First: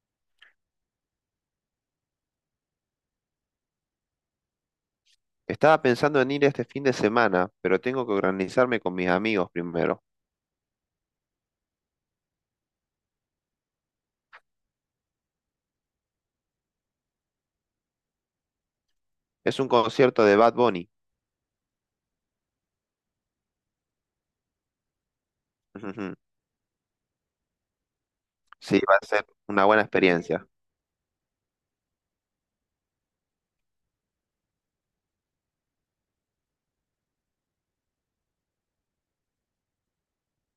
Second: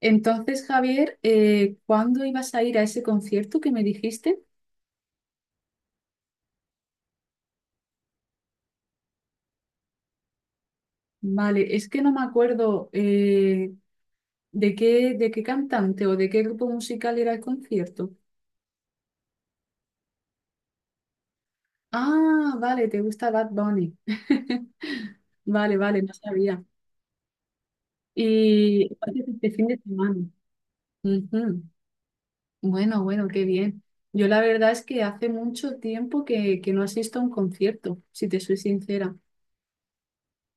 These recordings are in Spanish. Entonces, Javier, ¿cuándo ibas a ir a ese concierto que me dijiste? Estaba pensando en ir este fin de semana, pero tengo que organizarme con mis amigos primero. Vale, es que no me acuerdo de qué cantante o de qué grupo musical era el concierto. Es un concierto de Bad Bunny. Ah, vale, te gusta Bad Bunny. Vale, vale, no sabía. Sí, Y va a aparte ser de este una fin de buena semana. experiencia. Ujú. Bueno, bueno, qué bien. Yo la verdad es que hace mucho tiempo que no asisto a un concierto, si te soy sincera.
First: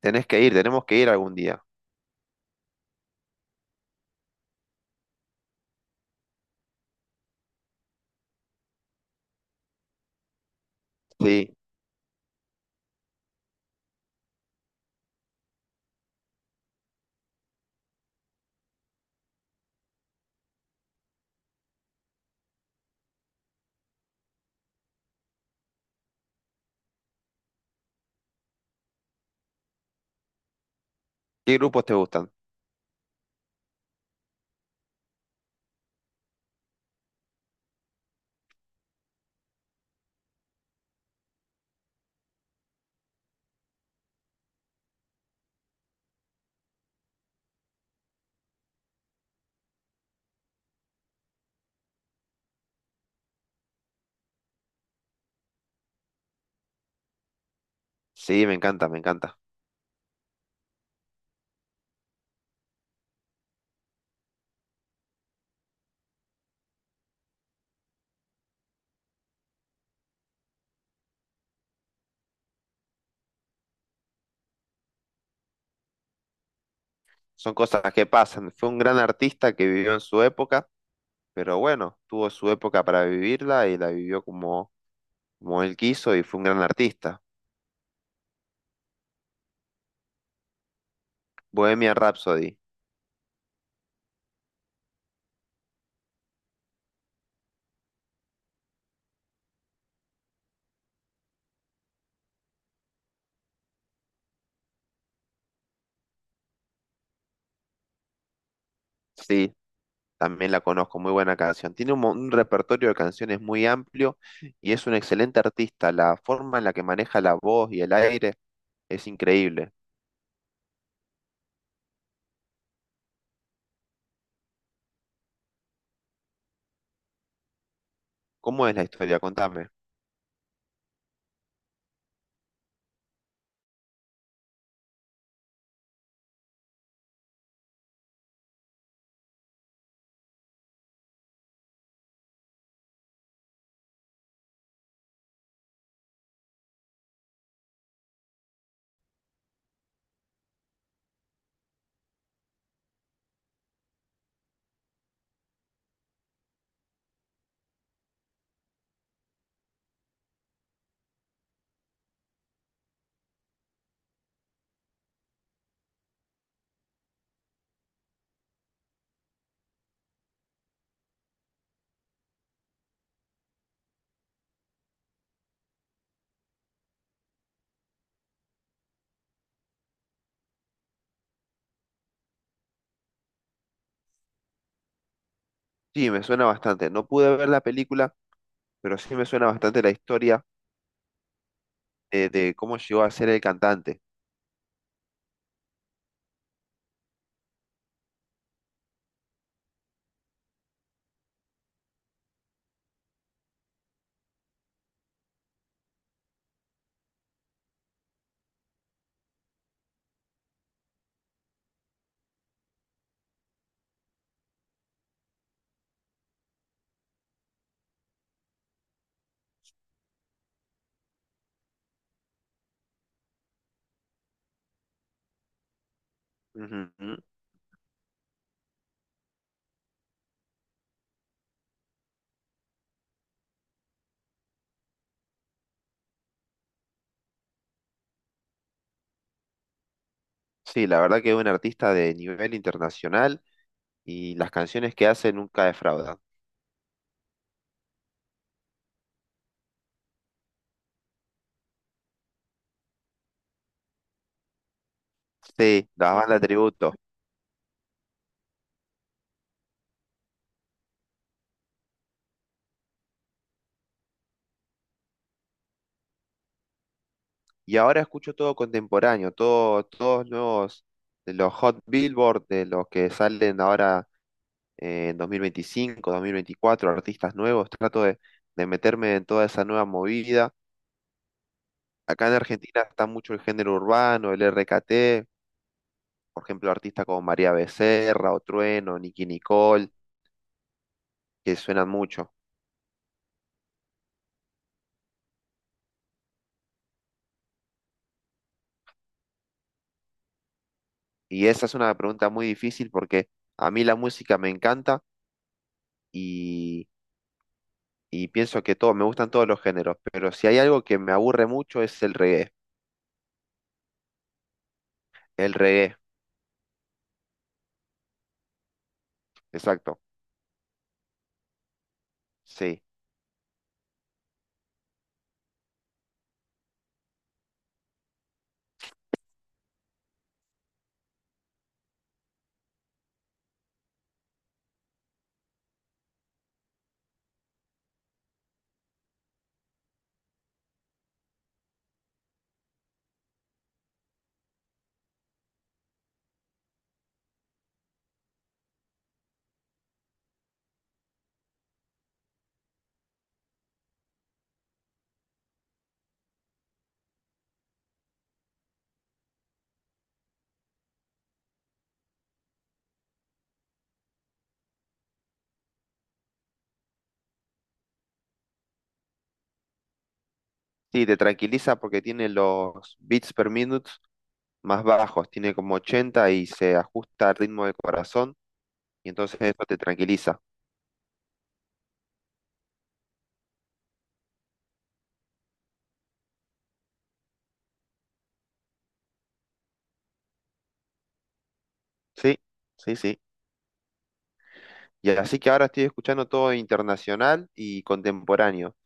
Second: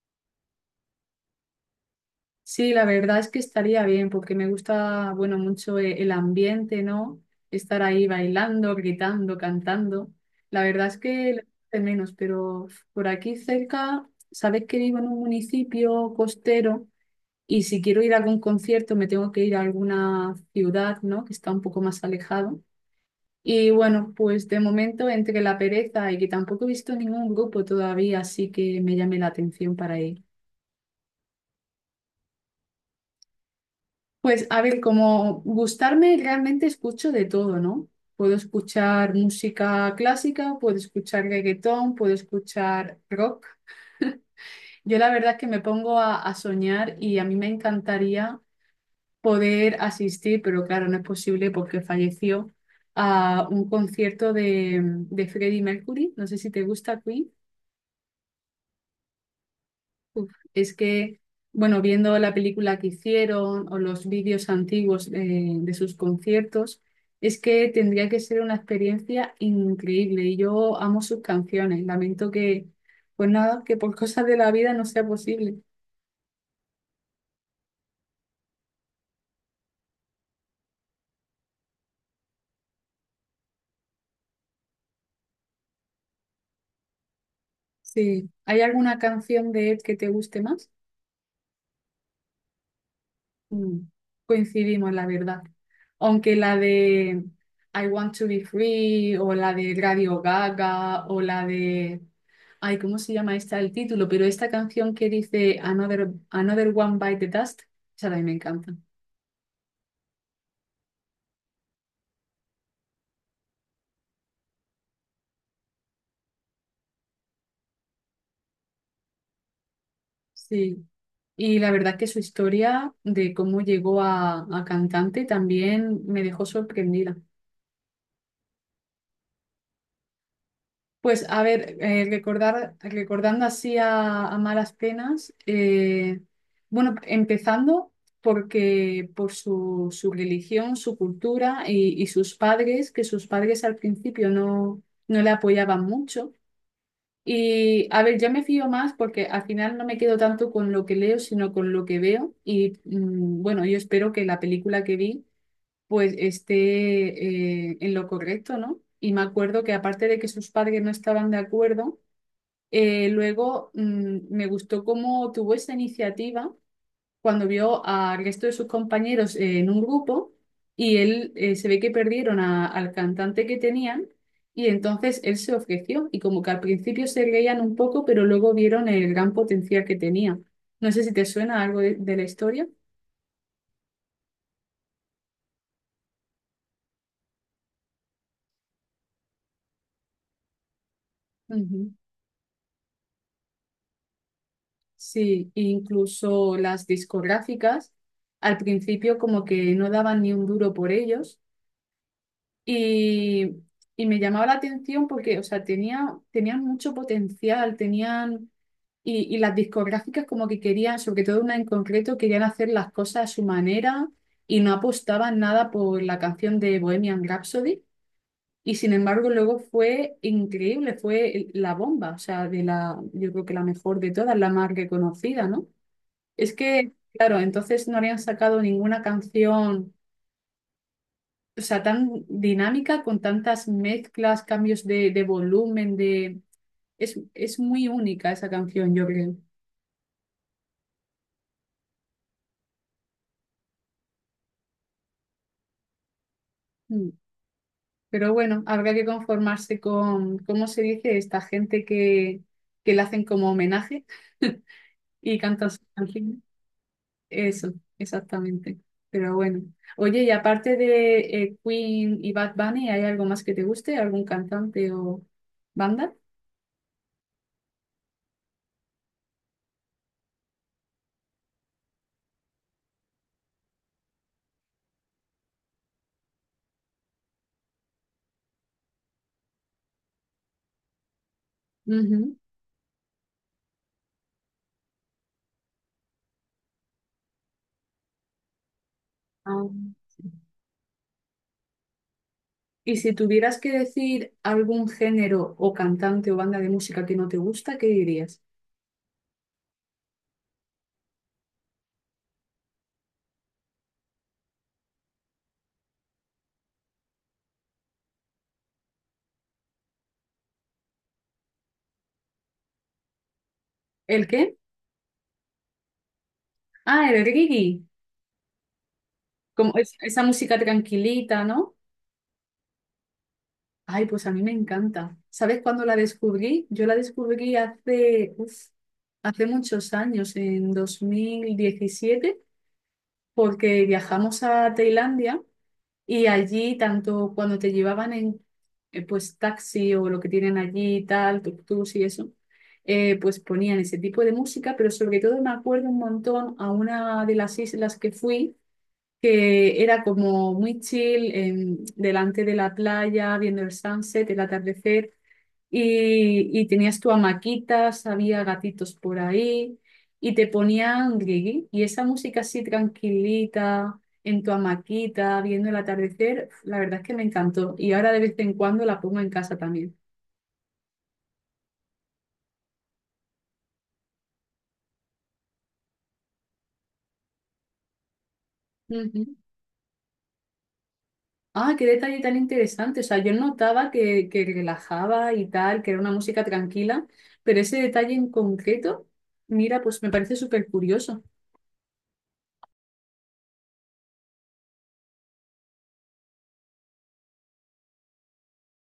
Tenés que ir, tenemos que ir algún día. Sí, la verdad es que estaría bien porque me gusta, bueno, mucho el ambiente, ¿no? Estar ahí bailando, gritando, cantando. La verdad es que lo echo Sí. de menos, pero por aquí cerca, sabes que vivo en un municipio costero y si quiero ir a algún concierto me tengo que ir a alguna ciudad, ¿no? Que está un poco más alejado. Y bueno, pues de momento entre la pereza y que tampoco he visto ningún grupo todavía, así que me llame la atención para ir. ¿Qué grupos te gustan? Pues a ver, como gustarme realmente escucho de todo, ¿no? Puedo escuchar música clásica, puedo escuchar reggaetón, puedo escuchar rock. Yo la verdad es que me pongo a soñar y a mí me encantaría poder asistir, pero claro, no es posible porque falleció. A un concierto de Freddie Mercury. No sé si te gusta Queen. Sí, me encanta, me encanta. Uf, es que, bueno, viendo la película que hicieron o los vídeos antiguos de sus conciertos, es que tendría que ser una experiencia increíble y yo amo sus canciones. Lamento que, pues nada, que por cosas de la vida no sea posible. Son cosas que pasan. Fue un gran artista que vivió en su época, pero bueno, tuvo su época para vivirla y la vivió como, como él quiso y fue un gran artista. Sí. ¿Hay alguna canción de Ed que te guste más? Bohemian Rhapsody. Mm, coincidimos, la verdad. Aunque la de I Want to be free o la de Radio Gaga o la de... Ay, ¿cómo se llama esta el título? Pero esta canción que dice Another One Bite the Dust, esa también me encanta. Sí, también la conozco, muy buena canción. Tiene un repertorio de canciones muy amplio y es un excelente artista. La forma en la que maneja la voz y el aire es increíble. Sí. Y la verdad que su historia de cómo llegó a cantante también me dejó sorprendida. ¿Cómo es la historia? Contame. Pues a ver, recordando así a malas penas, bueno, empezando porque por su religión, su cultura y sus padres, que sus padres al principio no le apoyaban mucho. Y a ver, yo me fío más porque al final no me quedo tanto con lo que leo, sino con lo que veo. Y mm, bueno, yo espero que la película que vi pues esté en lo correcto, ¿no? Y me acuerdo que aparte de que sus padres no estaban de acuerdo, luego me gustó cómo tuvo esa iniciativa cuando vio al resto de sus compañeros en un grupo y él se ve que perdieron al cantante que tenían y entonces él se ofreció y como que al principio se reían un poco, pero luego vieron el gran potencial que tenía. No sé si te suena algo de la historia. Sí, me suena bastante. No pude ver la película, pero sí me suena bastante la historia Ujú. de cómo llegó a ser el cantante. Sí, incluso las discográficas al principio como que no daban ni un duro por ellos y, y me llamaba la atención porque, o sea, tenían mucho potencial, tenían... Y las discográficas como que querían, sobre todo una en concreto, querían hacer las cosas a su manera y no apostaban nada por la canción de Bohemian Rhapsody. Y sin embargo luego fue increíble, fue la bomba, o sea, de la, yo creo que la mejor de todas, la más reconocida, ¿no? Es Ujú, que, ujú. claro, entonces no habrían sacado ninguna canción, o sea, tan dinámica, con tantas mezclas, cambios de volumen, de... Es muy única esa canción, yo creo. Sí, la verdad que es un artista de nivel internacional y las canciones que hace nunca defraudan. Mm. Pero bueno, habrá que conformarse con, ¿cómo se dice? Esta gente que le hacen como homenaje y cantan sus Sí, las canciones. bandas tributo. Eso, exactamente. Pero bueno. Oye, y aparte de Queen y Bad Bunny, ¿hay algo más que te guste? ¿Algún cantante o banda? Y ahora escucho todo contemporáneo, todo, todos nuevos, de los Hot Billboard, de los que salen ahora en 2025, 2024 artistas nuevos. Trato de meterme en toda esa nueva movida. Acá en Ujú. Argentina está mucho el género urbano, el RKT, por ejemplo, artistas como María Becerra, o Trueno, Nicki Ah, Nicole, sí. que suenan mucho. Y si tuvieras que decir algún género o cantante o banda de música que no te gusta, ¿qué dirías? Y esa es una pregunta muy difícil porque a mí la música me encanta y pienso que todo, me gustan todos los géneros, pero si hay algo que me aburre mucho es el reggae. ¿El qué? El reggae, Ah, el reggae. Como exacto, esa música tranquilita, ¿no? sí. Ay, pues a mí me encanta. ¿Sabes cuándo la descubrí? Yo la descubrí hace, uf, hace muchos años, en 2017 porque viajamos a Tailandia. Y allí, tanto cuando te llevaban en pues taxi o lo que tienen allí, y tal, tuk-tuks y eso, pues ponían ese tipo de música, pero sobre todo me acuerdo un montón a una de las islas que fui que era como muy chill, delante de la playa, viendo el sunset, el atardecer, y tenías tu hamaquitas, había gatitos por ahí, y te ponían reggae, y esa música así tranquilita, en tu hamaquita, viendo el atardecer, la verdad es que me encantó, y ahora de vez en cuando la pongo en casa también. Sí, te tranquiliza porque tiene los beats per minute más bajos, tiene como 80 y se ajusta al ritmo del corazón, y entonces eso te tranquiliza. Ah, qué detalle tan interesante. O sea, yo notaba que relajaba y tal, que era una música tranquila, pero ese detalle en concreto, mira, pues me parece súper curioso. Sí, sí, sí. Y así que ahora estoy escuchando todo internacional y contemporáneo.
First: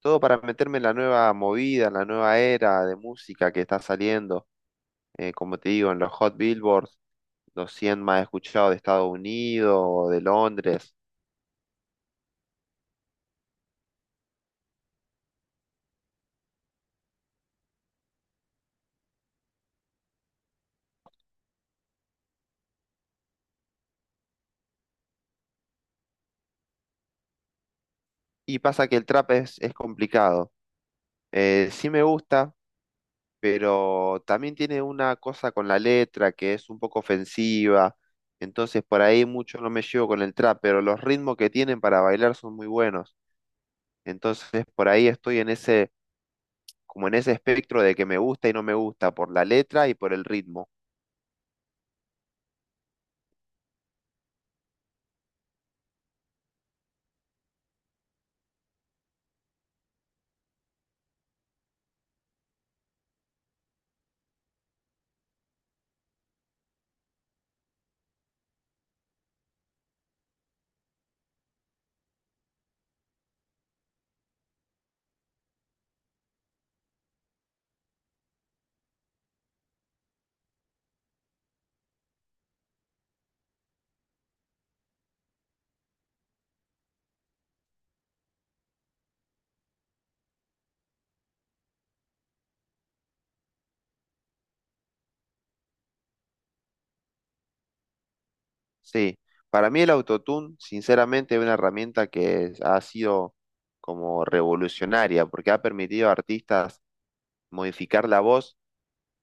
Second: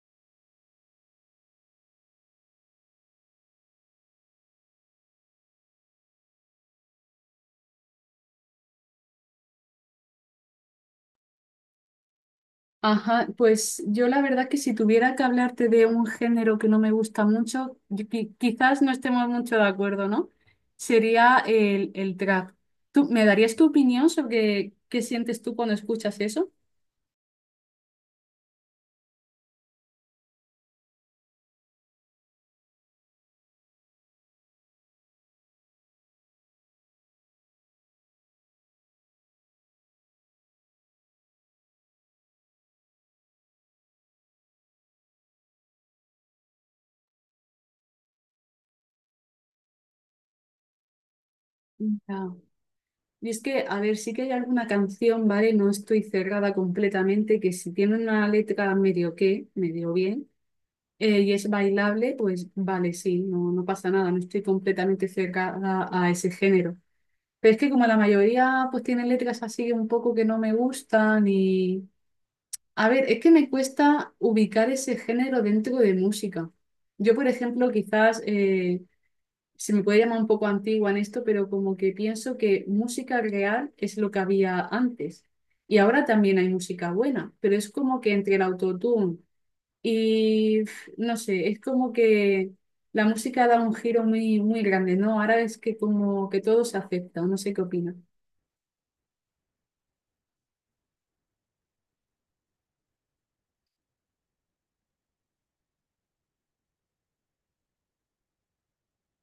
Todo para meterme en la nueva movida, en la nueva era de música que está saliendo, como te digo, en los Hot Billboards los 100 más escuchados de Estados Unidos o de Londres. Ajá, pues yo la verdad que si tuviera que hablarte de un género que no me gusta mucho, yo quizás no estemos mucho de acuerdo, ¿no? Sería el trap. ¿Tú me darías tu opinión sobre qué sientes tú cuando escuchas eso? Y pasa que el trap es complicado. Sí me gusta, pero también tiene una cosa con la letra que es un poco ofensiva. Entonces por ahí mucho no me llevo con el trap, pero los ritmos que tienen para bailar son muy buenos. Entonces por ahí estoy en ese, como en ese espectro de que me gusta y no me gusta, por la letra y por el ritmo. Ya. Y es que, a ver, sí que hay alguna canción, ¿vale? No estoy cerrada completamente, que si tiene una letra medio bien, y es bailable, pues vale, sí, no, no pasa nada, no estoy completamente cerrada a ese género. Pero es que como la mayoría, pues tienen letras así un poco que no me gustan y... A ver, es que me cuesta ubicar ese género dentro de música. Yo, por ejemplo, quizás... se me puede llamar un poco antigua en esto, pero como que pienso que música real es lo que había antes. Y ahora también hay música buena, pero es como que entre el autotune y pf, no sé, es como que la música da un giro muy, muy grande, ¿no? Ahora es que como que todo se acepta, no sé qué opina. Sí, para mí el autotune, sinceramente, es una herramienta que ha sido como revolucionaria, porque ha permitido a artistas modificar la voz,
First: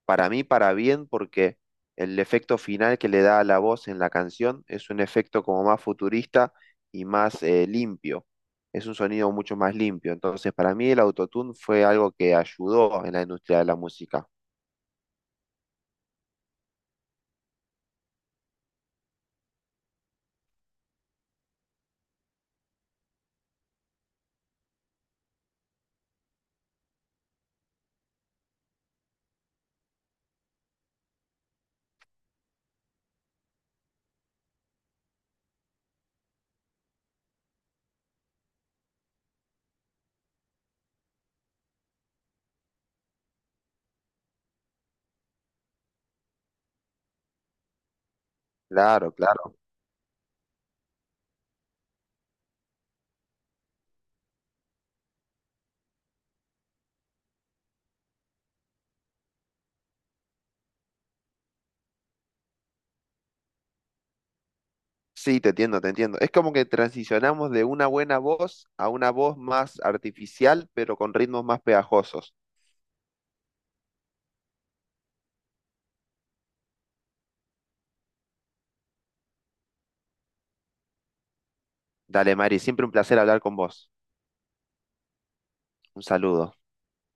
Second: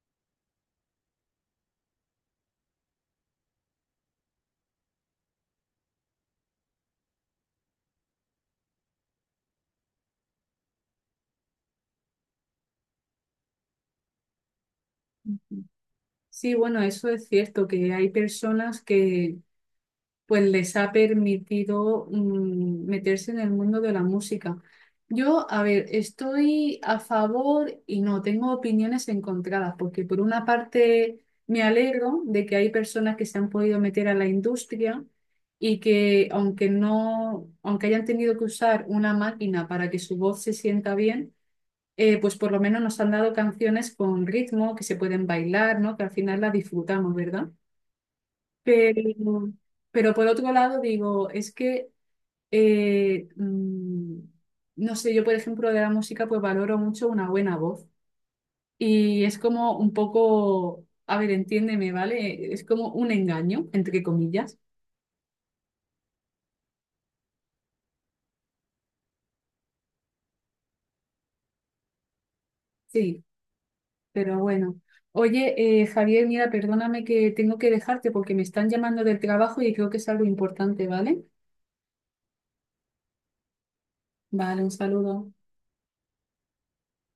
para mí, para bien, porque el efecto final que le da a la voz en la canción es un efecto como más futurista y más limpio. Es un sonido mucho más limpio. Entonces, para mí el autotune fue algo que ayudó en la industria de la música. Ujú. Sí, bueno, eso es cierto, que hay personas que pues les ha permitido meterse en el mundo de la música. Yo, a ver, estoy a favor y no, tengo opiniones encontradas, porque por una parte me alegro de que hay personas que se han podido meter a la industria y que aunque no, aunque hayan tenido que usar una máquina para que su voz se sienta bien, pues por lo menos nos han dado canciones con ritmo, que se pueden bailar, ¿no? Que al final las disfrutamos, ¿verdad? Pero, Claro, claro. pero por otro lado digo, es que, eh, mm, no sé, yo por ejemplo de la música pues valoro mucho una buena voz y es como un poco, a ver, entiéndeme, ¿vale? Es como un engaño, entre comillas. Sí, te entiendo, te entiendo. Es como que transicionamos de una buena voz a una voz más artificial, pero con ritmos más pegajosos. Sí, pero bueno. Oye, Javier, mira, perdóname que tengo que dejarte porque me están llamando del trabajo y creo que es algo importante, ¿vale? Dale, Mari, siempre un placer hablar con vos. Vale, un saludo. Un saludo.